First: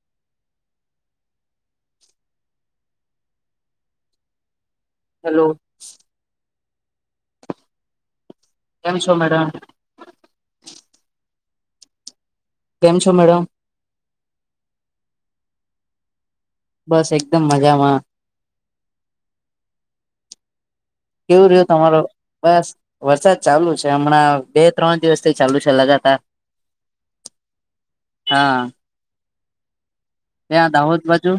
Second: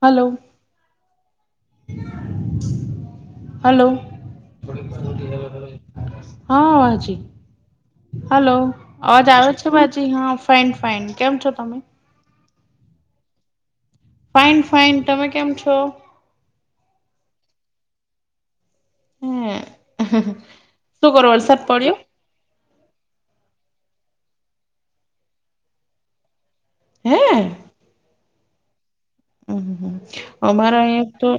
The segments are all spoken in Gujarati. [inaudible] Hello hello. હલો. હા જી હલો કેમ છો અવાજ મેડમ આવે છે જી હા ફેન્ડ ફાઈન કેમ છો તમે? કેમ છો મેડમ? ફાઈન ફાાઈન તમે કેમ છો? બસ એકદમ મજામાં. હમ. કેવું રહ્યું તમારો બસ વરસાદ ચાલુ છે. તે હમણાં બે ત્રણ દિવસ થી ચાલુ છે લગાતાર. હે હા. હમ ત્યાં અમારા દાહોદ એક તો. બાજુ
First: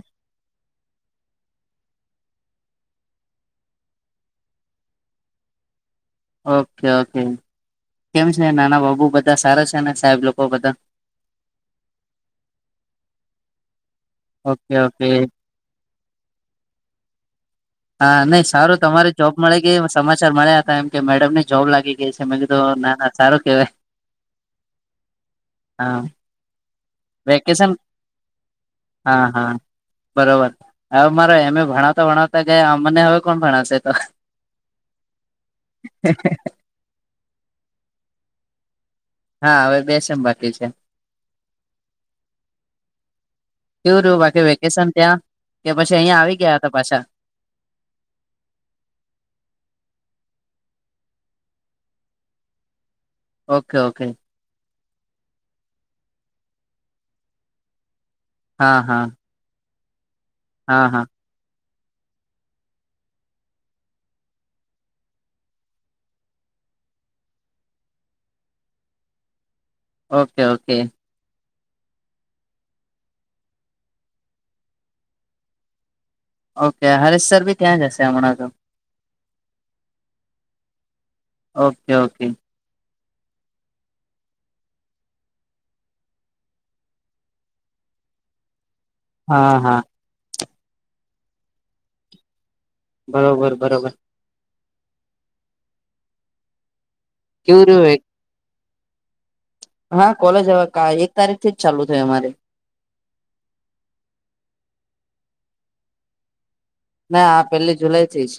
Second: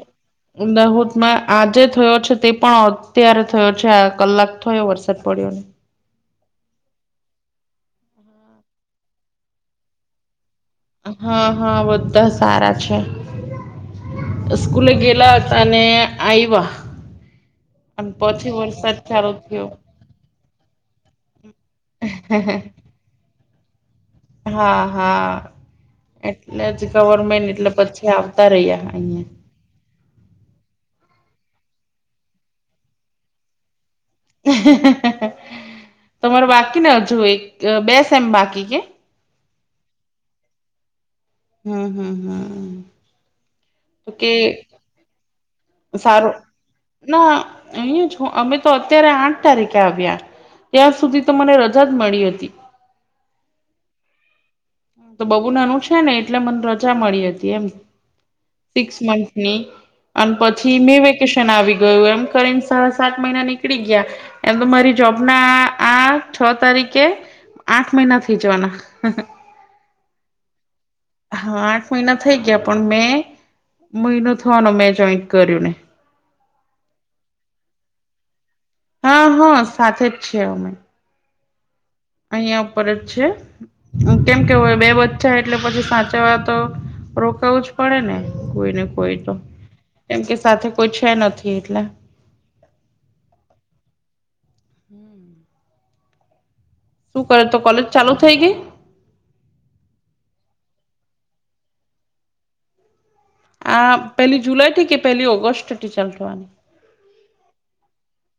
દાહોદમાં આજે થયો છે તે પણ અત્યારે થયો છે આ કલાક [unintelligible] ઓકે ઓકે કેમ છે નાના બાબુ બધા સારા છે ને સાહેબ લોકો બધા હા હા બધા સારા છે. ઓકે સ્કૂલે ઓકે ગેલા હતા અને આઈવા. હા નહી સારું તમારે જોબ મળી ગઈ સમાચાર મળ્યા હતા. એમ કે મેડમ ને જોબ લાગી ગઈ છે. મેં કીધું ના-ના સારું કેવાય. હા હા હા એટલે જ. ગવર્મેન્ટ એટલે વેકેશન પછી આવતા રહ્યા હા અહ્યાં. હા બરોબર હવે મારો એ. મે ભણાવતા ભણાવતા ગયા અમને હવે કોણ ભણાવશે તો. તમારે બાકીને હજુ એક બે સેમ બાકી કે. હા હવે બે સેમ બાકી છે. હમ હમ હમ કેવું તો રહ્યું કે બાકી વેકેશન ત્યાં. કે પછી અહિયાં સારું. આવી ગયા હતા પાછા? ના અહી છું અમે તો અત્યારે આઠ તારીખે આવ્યા. ત્યાં સુધી તો મને રજા જ મળી હતી. ઓકે ઓકે તો બબુ નાનું છે ને એટલે મને રજા મળી હતી એમ હા સિક્સ હા મંથની અને પછી હા મે હા વેકેશન આવી ગયું એમ કરીને સાડા સાત મહિના નીકળી ગયા એમ તો મારી જોબ ના આ છ તારીખ કે આઠ મહિના થઈ જવાના ઓકે ઓકે હા આઠ મહિના થઈ ગયા પણ મેં મહિનો થવાનો મેં જોઈન કર્યું ને ઓકે હરેશસર બી ત્યાં જશે હમણાં તો હા હા સાથે જ છે અમે.. ઓકે. ઓકે અહીંયા ઉપર છે. કેમ કે હવે બે બચ્ચા એટલે પછી સાચવા તો રોકાઉજ પડે ને કોઈને. કોઈ તો હા હા કેમ કે સાથે કોઈ છે નથી એટલે. બરોબર બરોબર. શું કરે તો કેવું કોલેજ રહ્યું ચાલુ થઈ ગઈ. હા કોલેજ હવે એક તારીખ થી જ ચાલુ થઇ અમારી. આ પહેલી જુલાઈથી કે પહેલી ઓગસ્ટથી ચાલુ થવાની? હ હા પેલી જુલાઈથી જ.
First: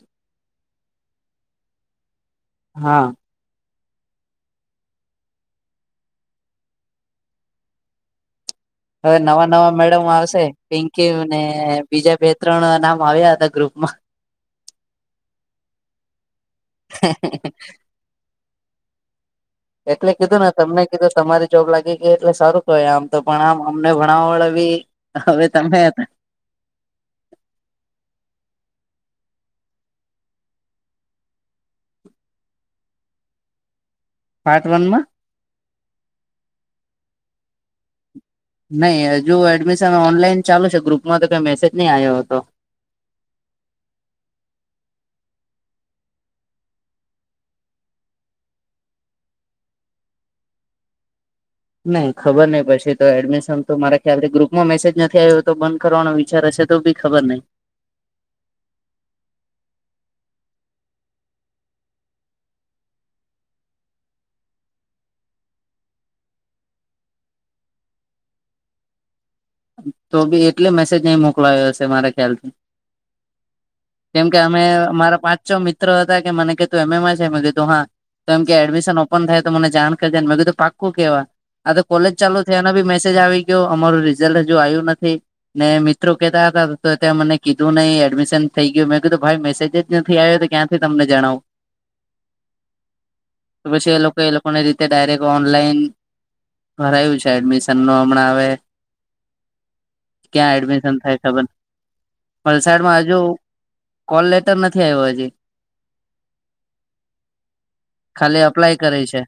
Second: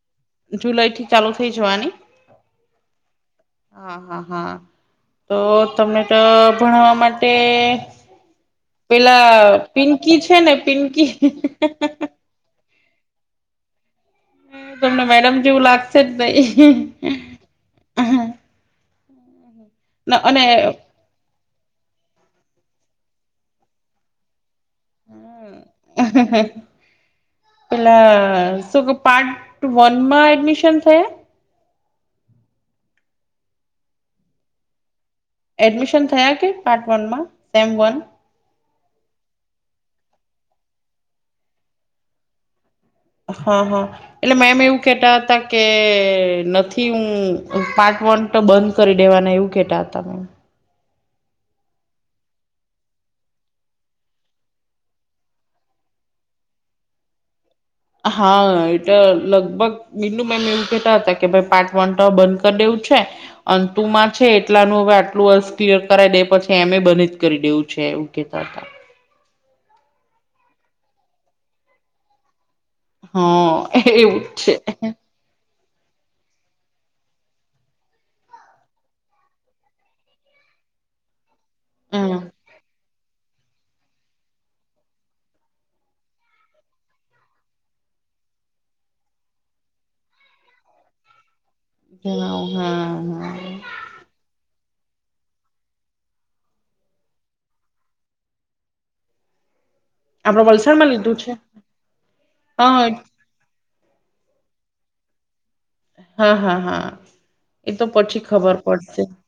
જુલાઈથી ચાલુ થઇ જવાની. હા હા હા હા. તો તમને તો ભણાવવા માટે હવે પેલા નવા-નવા મેડમ પિંકી છે આવશે. ને પીંકી પિંકી ને બીજા બે ત્રણ નામ આવ્યા હતા ગ્રુપ માં. તમને મેડમ જેવું લાગશે જ નહીં. એટલે કીધું ને તમને કીધું તમારી જોબ લાગી ગઈ એટલે સારું. હોય આમ તો પણ આમ અમને ભણાવાડા બી હવે હમ્મ તમે પેલા શું કે પાર્ટ વનમાં એડમિશન થયા. પાર્ટ વનમાં. એડમિશન થયા કે પાર્ટ વન માં સેમ વન. નહી હજુ એડમિશન ઓનલાઈન ચાલુ છે ગ્રુપમાં તો કઈ મેસેજ નહી આયો હતો. હા હા એટલે મેમ એવું કેતા હતા કે નથી હું પાંચ ફોન તો બંધ કરી દેવાના એવું કેતા હતા મેમ. નહી ખબર નહિ પછી તો એડમિશન તો મારે ખ્યાલથી ગ્રુપમાં મેસેજ નથી આવ્યો તો બંધ કરવાનો વિચાર જ છે. તો ભી ખબર નહી. હા એટલે લગભગ બીનુ મેમ એવું કેતા હતા કે ભઈ પાર્ટ વન તો બંધ કરી દેવ. છે. અંતુમાં છે એટલાનું હવે આટલું વર્ષ ક્લીયર કરાવ દે પછી એમે બને જ કરી દેવું છે. તે એવું કેતા હતા. તો બી એટલે મેસેજ નહી, મોકલા્યો હશે મારા ખ્યાલથી હા એવું કેમ, જ કે છે અમે અમારા પાંચ મિત્રો હતા કે મને ક તું એમેમાં છે. મેં કીધું હા તો એમ કે એડમિશન ઓપન થાય તો મને જાણ કરજને, મે બી તો પાક્કું કેવા આ તો કોલેજ હમ ચાલુ થયા, એનો બી મેસેજ આવી ગયો અમારું રી રઝલ્ટ હજુ આવ્યું નથી ને મિત્રો કતા હતા તો ત્યાં મને કીધું નહી, એડમિશન થઈ ગયું મેં કીધુ ભાઈ મેસેજ જ નથી, આવ્યો તો ક્યાંથી તમને જણાવુ જ હા, હા કોને રીતે ડાયરેક્ટ ઓનલાઈન કરરાયું છે, એડમિશન ન હમણા હ આપડે ક્યા, વલસાડમાં એડમિશન લીધું થાય છે ખબર હા વલસાડમા, હજુ કોલ લેટર નથી, આવ્યો હજી હા હા હા એ તો પછી ખાલી ખબર અપ્લાય કરે પડશે. છે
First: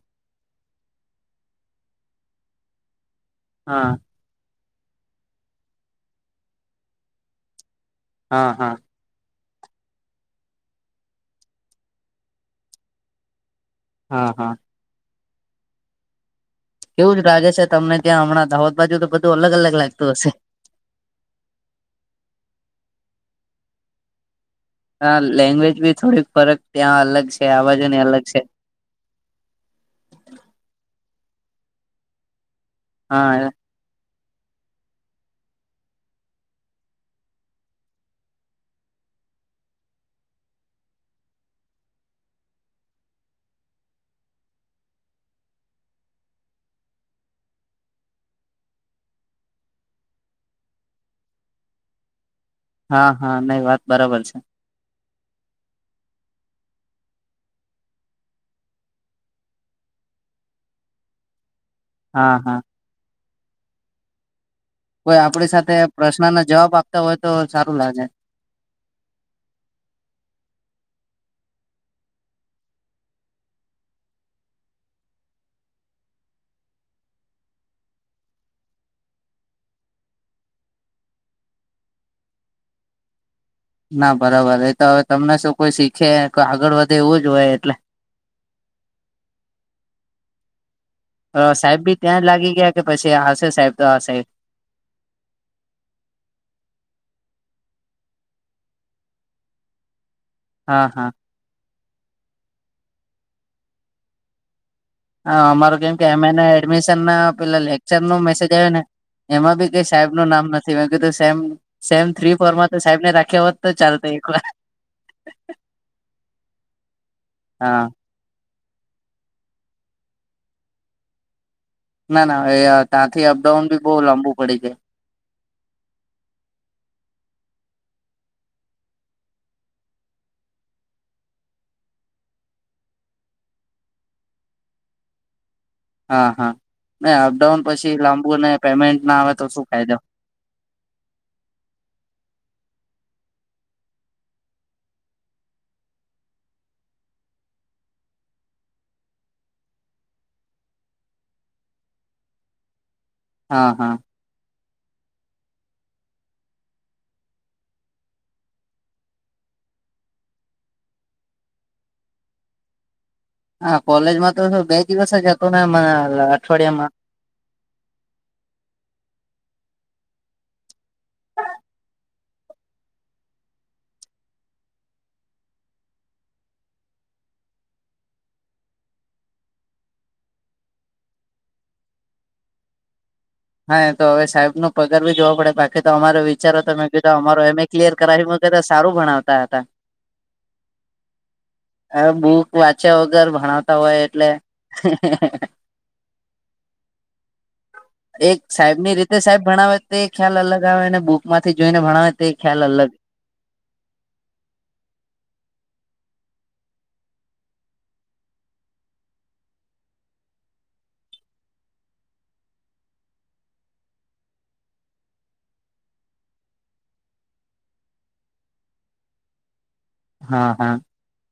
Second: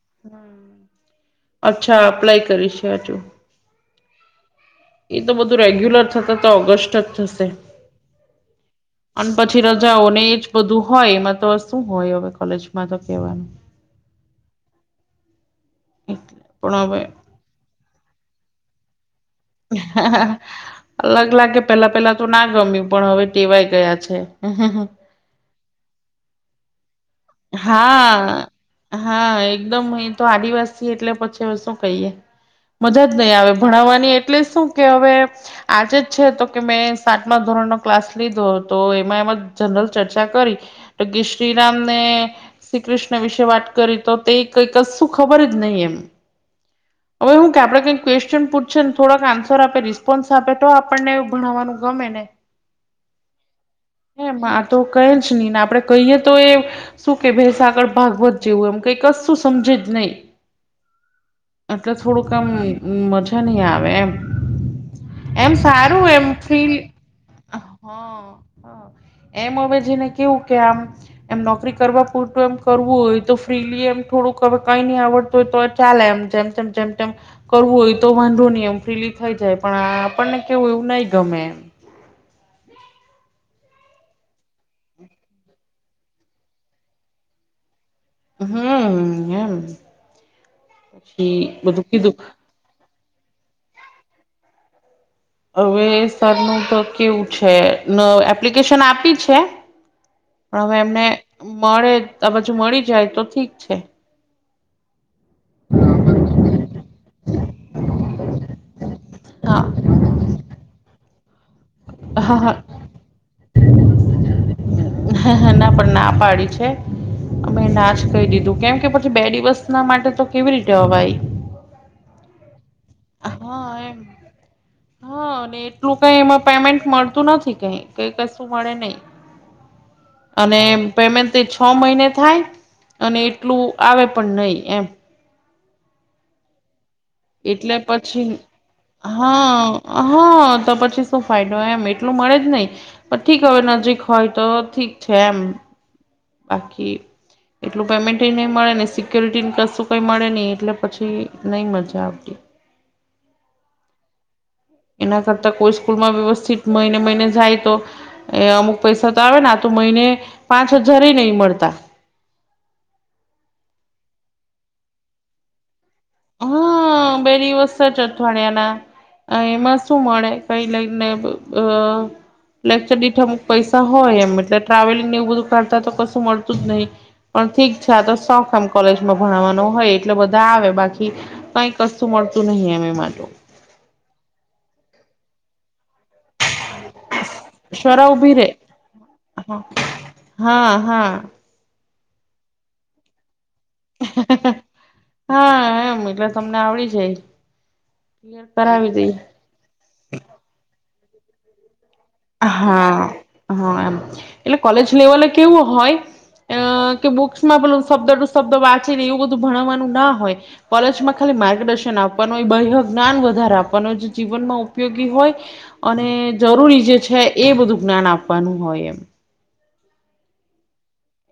અચ્છા અપ્લાય કરીશે હજુ. હા. એ તો બધું રેગ્યુલર થતા તો ઓગસ્ટ જ થશે. હા હા. પછી રજાઓને એજ બધું હોય એમાં તો શું હોય હવે કોલેજમાં તો કેવાનું. હા હા. એટલે. પણ હવે એવું જ લાગે છે તમને ત્યાં હમણાં દાહોદ બાજુ તો બધ અલગ લાગે. પેલા-પેલા તો ના ગમ્યું પણ હવે ટેવાય ગયા છે. હા લેંગ્વેજ બી થોડીક ફરક ત્યાં અલગ. છે આ બાજુ ને અલગ છે હા, હા એકદમ એ તો આદિવાસી એટલે પછી શું કહીએ મદદ નહીં હા આવે ભણાવવાની એટ એટલે શું કે હવે આજે છે, તો કે મેં સાતમા ધોરણ નો ક્લાસ લીધો તો એમા જનરલ, ચર્ચા કરી તો કે શ્રીરામ ને શ્રી કૃષ્ણ વિશે વાત કરી તો તે કઈક શું ખબર જ નહી એમ હવે, હુ કે આપણે કઈ ક્વેશ્ચન પૂછે ને થોડાક આન્સર આપે રિસ્પોન્સ આપે તો આપણને એવ ભણાવવાનું ગમે ને હા, હા નઈ વાત બરાબર છે. એમ આ તો કઈ નહી, ને આપડે કહીએ તો એ શું કે ભેસાગળ ભાગવત જેવુ, એમ કઈકશું સમજે જ નહી એટલે થોડુંક, હા આમ હા મજા નહી. આવે એમ કોઈ આપડી, એમ સાથે સારું એમ પ્રશ્નના જવાબ ફીલ આપતા હોય. તો સારું હા લાગે હા એમ હમે, જેને કેવુ કે આમ એમ નોકરી કરવા પૂરતું એમ કરવું હોય તો ફ્રીલી એમ થોડું કઈ નહી આવડતું હોય તો ચાલે એમ જેમ તેમ તેમ કરવું હોય તો વાંધો નહી એમ ફ્રીલી થઈ જાય પણ આપણને કેવું એવું નહી ગમે એમ હ ના બરાબર એ તો, હવે તમને શું કોઈ શીખે આગળ વધે એવું જ હોય એટલે હમ, હમ સાહેબ બી ત્યાં જ લાગી ગયા કે પછી હશે સાહેબ તો આ સાહેબ હવે સરનું તો કેવું છે, ન એપ્લિકેશન આપી છે. પણ હવે હા એમને હા મળે આ બાજુ મળી જાય તો ઠીક છે. હા, અમાર કેમ કે અમે એને એડમિશન ના પેલા લેક્ચર નો મેસેજ આવે ને એમાં બી કઈ હા સાહેબ નું નામ નથી મે કીધું સેમ સેમ હા થ્રી ફોર માં તો સાહેબ ને રાખ્યા હોત તો ચાલત એક વાર હ, હ એને ના પણ ના પાડી છે, અમે હા ના જ કહી દીધું કેમ કે પછી, બે દિવસ ના માટે તો કેવી રીતે અવાય ના, ના એ ત્યાંથી હા અપડાઉન બી બહુ એમ લાંબુ પડી જાય હા અને એટલું કઈ એમાં પેમેન્ટ મળતું નથી કઈ કઈ કશું મળે નહી અને પેમેન્ટ તે છ મહિને થાય. અને એટલું આવે પણ નહી એમ હા હા અપડાઉન પછી લાંબુ અને પે હા હા તો પછી શું ફાયદો એમ એટલું મળે જ નહી. પણ ઠીક હવે નજીક હોય તો ઠીક છે એમ બાકી એટલું પેમેન્ટ નહી મળે ને સિક્યોરિટીને કશું કઈ મળે નહી એટલે પછી નઈ મજા આવતી. હમ. હા હા. એના કરતા કોઈ સ્કૂલમાં વ્યવસ્થિત મહિને મહિને જાય તો એ અમુક પૈસા તો આવે ને હાથ ઉપર મહિને પાંચ હજારે નહી મળતા હા કોલેજ માં તો બે દિવસ જ હતો ને મને હમ તે દિવસે જ અઠવાડિયાના એમાં શું મળે કઈ લઈને અ લેક્ચર દીઠ અમુક પૈસા હોય એમ એટલે ટ્રાવેલિંગ એવું બધું કરાતા તો કશું મળતું જ નહી પણ ઠીક છે, આ તો શોખ એમ કોલેજમાં ભણાવવા હોય એટલે બધા આવે બાકી કઈ કશું મળતું નહી અમે મા હા, એ તો હવે સાહેબ નો પગાર ભી જોવા પડે બાકી તો અમારે વિચારો તો મે કીધ અમારો એમ એ ક્લિયર શ્વરા કરાવી ઉભી રે મુકે તો સારું ભણાવતા હા હતા હા, હા અ બુક વાંચ્યા વગર ભણાવ હા, એમ એટલે તમને આવડી જાય એક ક્લિયર સાહેબ કરાવી ની દઈ રીતે સાહેબ ભણાવે તે ખ્યાલ અલગ આવે ને બુક માંથી જોઈને ભણાવે તે ખ્યાલ અલગ હા, હા આમ એટલે કોલેજ લેવલે કેવું હોય અ અ કે બુક્સમાં શબ્દ ટુ શબ્દ વાંચીને એવું બધું ભણવાનું ના હોય કોલેજમાં ખાલી માર્ગદર્શન શિક્ષણ આપવાનું બહેરું જ્ઞાન વધારે આપવાનો જીવનમાં ઉપયોગી હોય અને જરૂરી જે છે છે એ બધું જ્ઞાન આપવાનું હોય એમ હા હા.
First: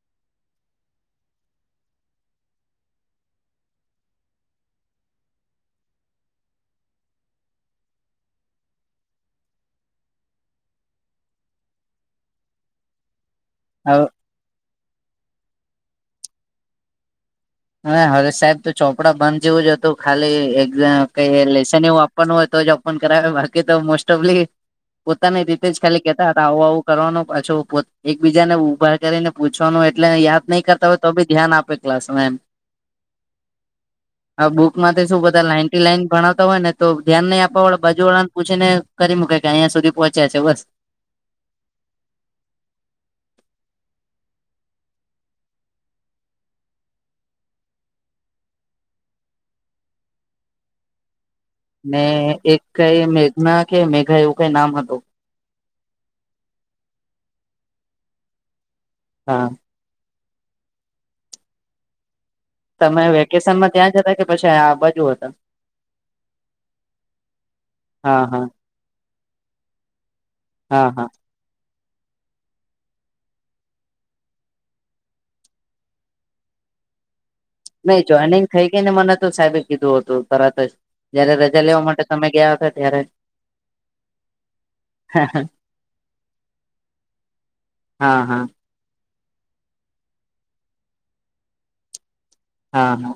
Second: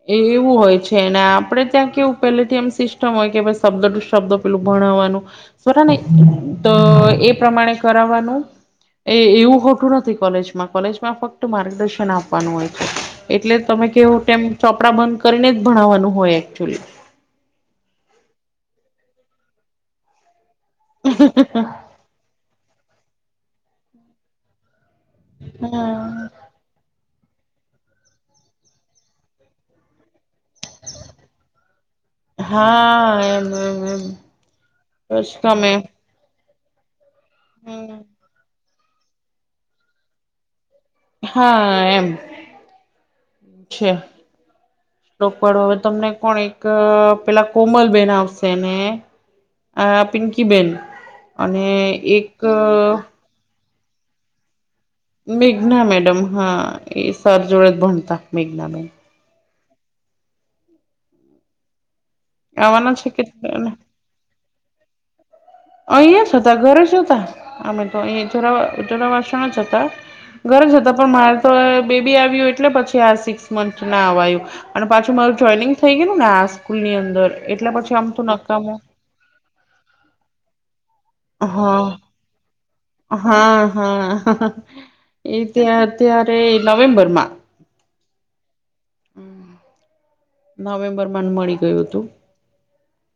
એ એવું હોય છે ને આપડે ત્યાં કેવું પેલેથી એમ સિસ્ટમ હોય કે શબ્દ ટુ શબ્દ પેલું ભણાવવા ભણાવવાનું સ્વરા ને તો એ પ્રમાણે કરાવવાનું. એ એવું ખોટું નથી કોલેજમાં કોલેજમાં ફક્ત માર્ગદર્શન આપવાનું હોય છે. એટલે તમે કેવો તેમ ચોપડા બંધ કરીને જ ભણાવવાનું હોય એકચુલી હા હવે સાહેબ તો ચોપડા બંધ જેવું જ હતું ખાલી એક્ઝામ કઈ લેેશન એવું આપવાનું હોય તો. ફોન કારવે બાકી તો મોસ્ટ ઓફલી પોતાની રીતે જ ખાલી હા. કેતા હતા આવું આવું કરવાનું. પાછું એકબીજા ને ઉભા કરીને પૂછવાનું એટલે યાદ નહી કરતા હોય તો બી ધ્યાન આપે ક્લાસ હા એમ એમ એમ આ બુકમાં તે શું બસ બધા લાઈન તમે ટી લાઈન ભણ તો હોયને તો ધ્યાન નહી આપવા વાળા હમ બાજુ વાળા ને પૂછીને કરી મૂકે કે અહીં સુધી પહોંચ્યા છે બસ હા એમ છે. સોકવાળો હવે તમને કોણ એક પેલા કોમલ બેન આવશે ને આ પિંકીબેન ને એક કઈ મેઘના કે મેઘા એવું કઈ નામ હતું. મેઘના મેડમ હા એ સર જોડે જ ભણતા મેઘના મેમ હા. આવાના તમે છે કે વેકેશન માં ત્યાં જતા કે પછી આ બાજુ હતા. અહીયા જ હતા ઘરે જ હતા અમે તો હા અહી હા જરા વાર જરા વાર શાંત હતા. ગરજ હા હતા હા. પણ મારે તો એ બેબી આવયુ એટલે પછી આ સિક્સ મંથ ના અવાયું, અને પાછી મારું જોઈનિંગ થઈ ગેયલું ને આ સ્કૂ ની અંદર એટલે પછી નઈ આમ તો જોઈનિંગ થઈ નકામું ગેઈ ને મને તો સાહેબે કીધું હતું, તરત જ. જયારે રજા લેવા હા માટે તમે ગીયા હતા ત્યારે હા હા હા એ ત્યાર ત્યારે નવેમ્બર માં હા હા. હમ નવેમ્બરમાં મળી ગયું હતું. હા હા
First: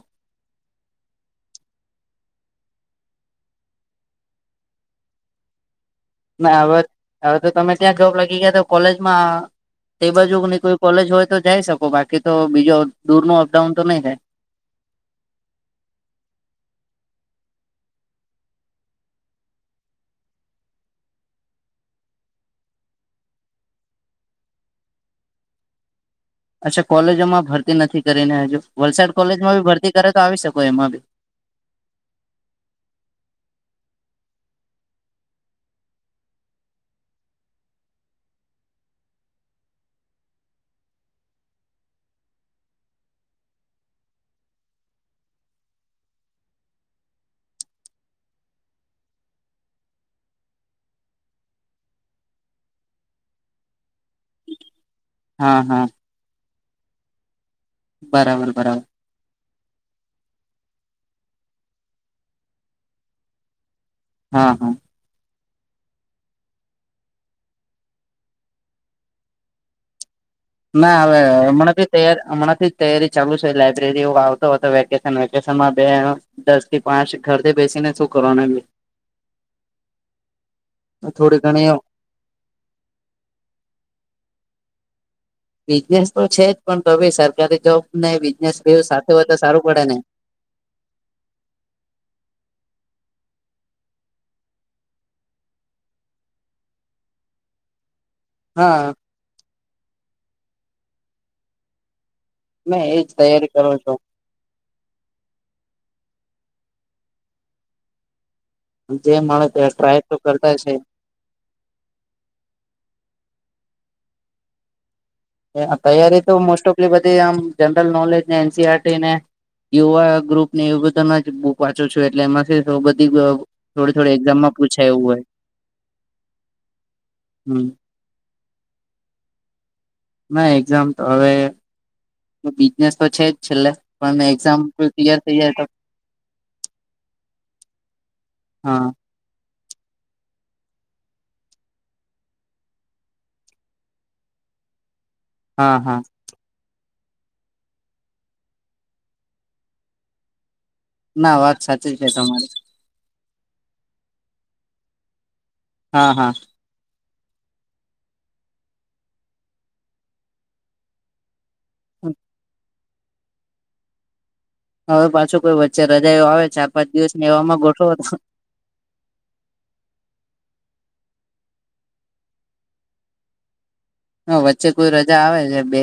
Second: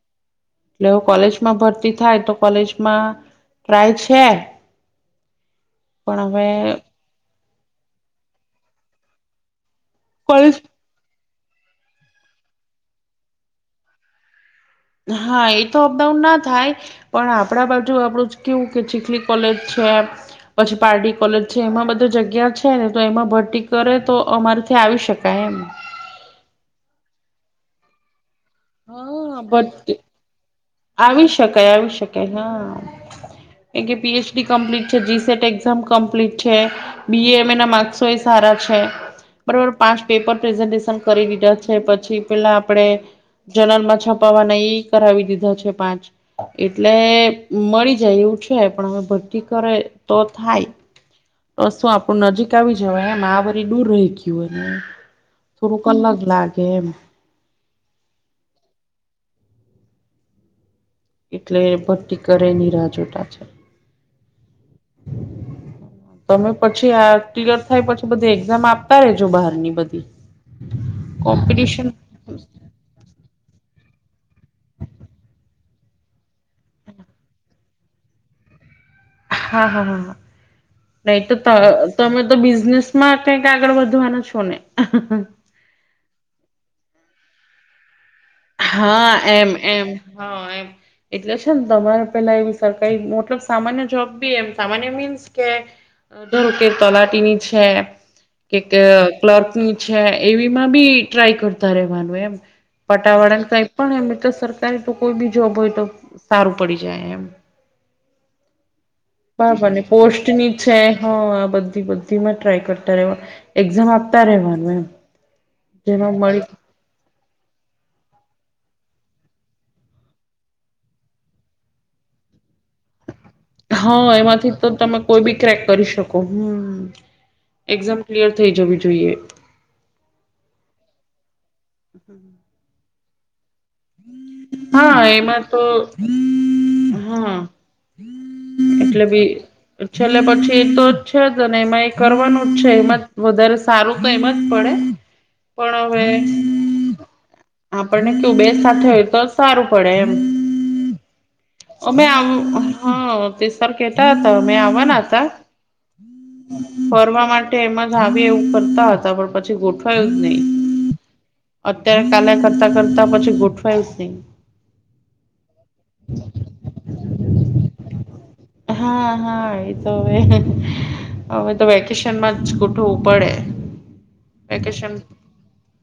એટલે અવે કોલેજમાં ભરતી થાય તો કોલેજમાં ટ્રાય છે. પણ અવે ના હવે હવે તો તમે ત્યાં જોબ લાગી ગયા તો કોલેજમાં, તે કોલેજ બાજુગની કોઈ કોલેજ હોય તો જાઈ શકો બાકી તો બીજું દૂર ન અપડાઉન તો નઈ થાય. હા! એ તો અપડાઉન ના થાય પણ આપણા બાજુ આપડુંજ કેવું કે ચીખલી કોલેજ છે, પછી પારડી કોલેજ છે એમાં બધે જગ્યા છેને એમાં ભરતી કરે તો અમારે ત્યા આવી શકાય એમ અચ્છા કોલેજોમાં ભરતી નથી કરી ને અજુ વલસાડ હા કોલેજમાં બી બટ ભરતી કરે તો આવી શક આવી શકાય, આવી શકાય હા! એ કે પીએચડી કમ્પ્લીટ છે, જી સેટ એક્ઝામ કમ્પ્લીટ છે, બીએ એમ એ ના માર્ક્સોએ સારા છે. છે બરોબર પાંચ પેપર પ્રેઝન્ટેશન કરી લીધા છે પછી પેલા આપડે જનાલ માં છપાવાના ઇ કરાવી દીધા છે. પાંચ એટલે મળી જાય એવું છે, પણ અવે ભરતી કરે તો થાય. તો શું આપણું નજીક આવી જવાય એમ આ વરી દૂર રહી ગીયું. હા થોડુક હા અલગ લાગે એમ. બરાબર બરાબર એટલે ભરટી કરે ની રાહ જોતા છે. હા હા. તમે પછી આ ક્લિયર થાય પછી બધી એક્ઝામ આપતા રેજો બહારની બધી. ના અવે હમણાંથી કોમ્પિટિશન તૈયારી હમણાંથી તૈયારી ચાલુ છે. લાયબ્રેરી એવુ આવતો હતો વેકેશન વેકેશનમાં બે દસ થી પાંચ ઘરથી બેસીને શું કરવાનો હ [unintelligible] હા હા હા હા નઈ ત થોડી તો ઘણી તમે તો બિઝનેસ માં કઈક આગળ વધવાના છો ને? બિઝનેસ તો છે જ પણ તો બી સરકારી જોબ ને બી હા એમ એમ હા એમ એટલે છે ને તમારે પેલા એવી સરકારી લબ સામાન્ય જોબ બી એમ સામાન્ય મીન્સ કેવું કે તલાટીની છે, કે કે હા ક્લર્ક નું છે એવીમાં બી ટ્રાય કરતા રેવાનું એમ. મેં એજ પટાવાળા તૈયારી કઈ કરો પણ છો એમ એ તો સરકારી તો કોઈ બી જોબ હોય તો સારું પડી જાય એમ. જે મળે તે બરાબર ને ટ્રાય તો પોસ્ટની કરતા છે એક્ઝામ આપતા રેહવાનું એમ. અ જેમાં તૈયારી તો મળી મોસ્ટ ઓફલી બધી આમ જનરલ નોલેજ ને સીઆરટી, ને યુવા ગ્રુપ, ને એવું બધાના જ બુક વાંચું છું એટલે એમાંથીજ બધી વબ હા! એમાંથી તો તમે કોઈ બી ક્રેક કરી શકો. [inaudible] હમ હમ એક્ઝામ ક્લિયર થઈ જવી જોઈએ. ના એક્ઝામ તો અવે બિજનેસ તો છે જ છેલ્લે. પણ એક્ઝામ હા ક્લિયર થઈ એમાં જાય તો હા હા એટલે બી છેલ્લે પછી એ તો જ છે જ અને એમાં એ કરવાનું જ છે, એમાંજ વધારે સારું તો એમાં જ પડે. પણ હા હા અવે આપણને કીઉ બે સાથે હોય તો સારું પડે એમ, ના વાત સાચી અમે છે આવ તમારી હા કેતા હતા મેં આવાના હતા હા હા ફર માટે એમાં જ આવી એવું કરતા હતા પણ પછી ગોઠવાયું જ નહી અત્યારે કાલે કરતા કરતા પછી ગોઠવાય છે. હવે પાછું કોઈ વચ્ચે રજા એવ આવે ચાર પાંચ દિવસને એવામાં ગોઠવો તો, હા હા એ તો હવે હવે, તો વેકેશનમાં જ ગોઠવવું પડે હ, વચ્ચે કોઈ વેકેશન રજા આવે બે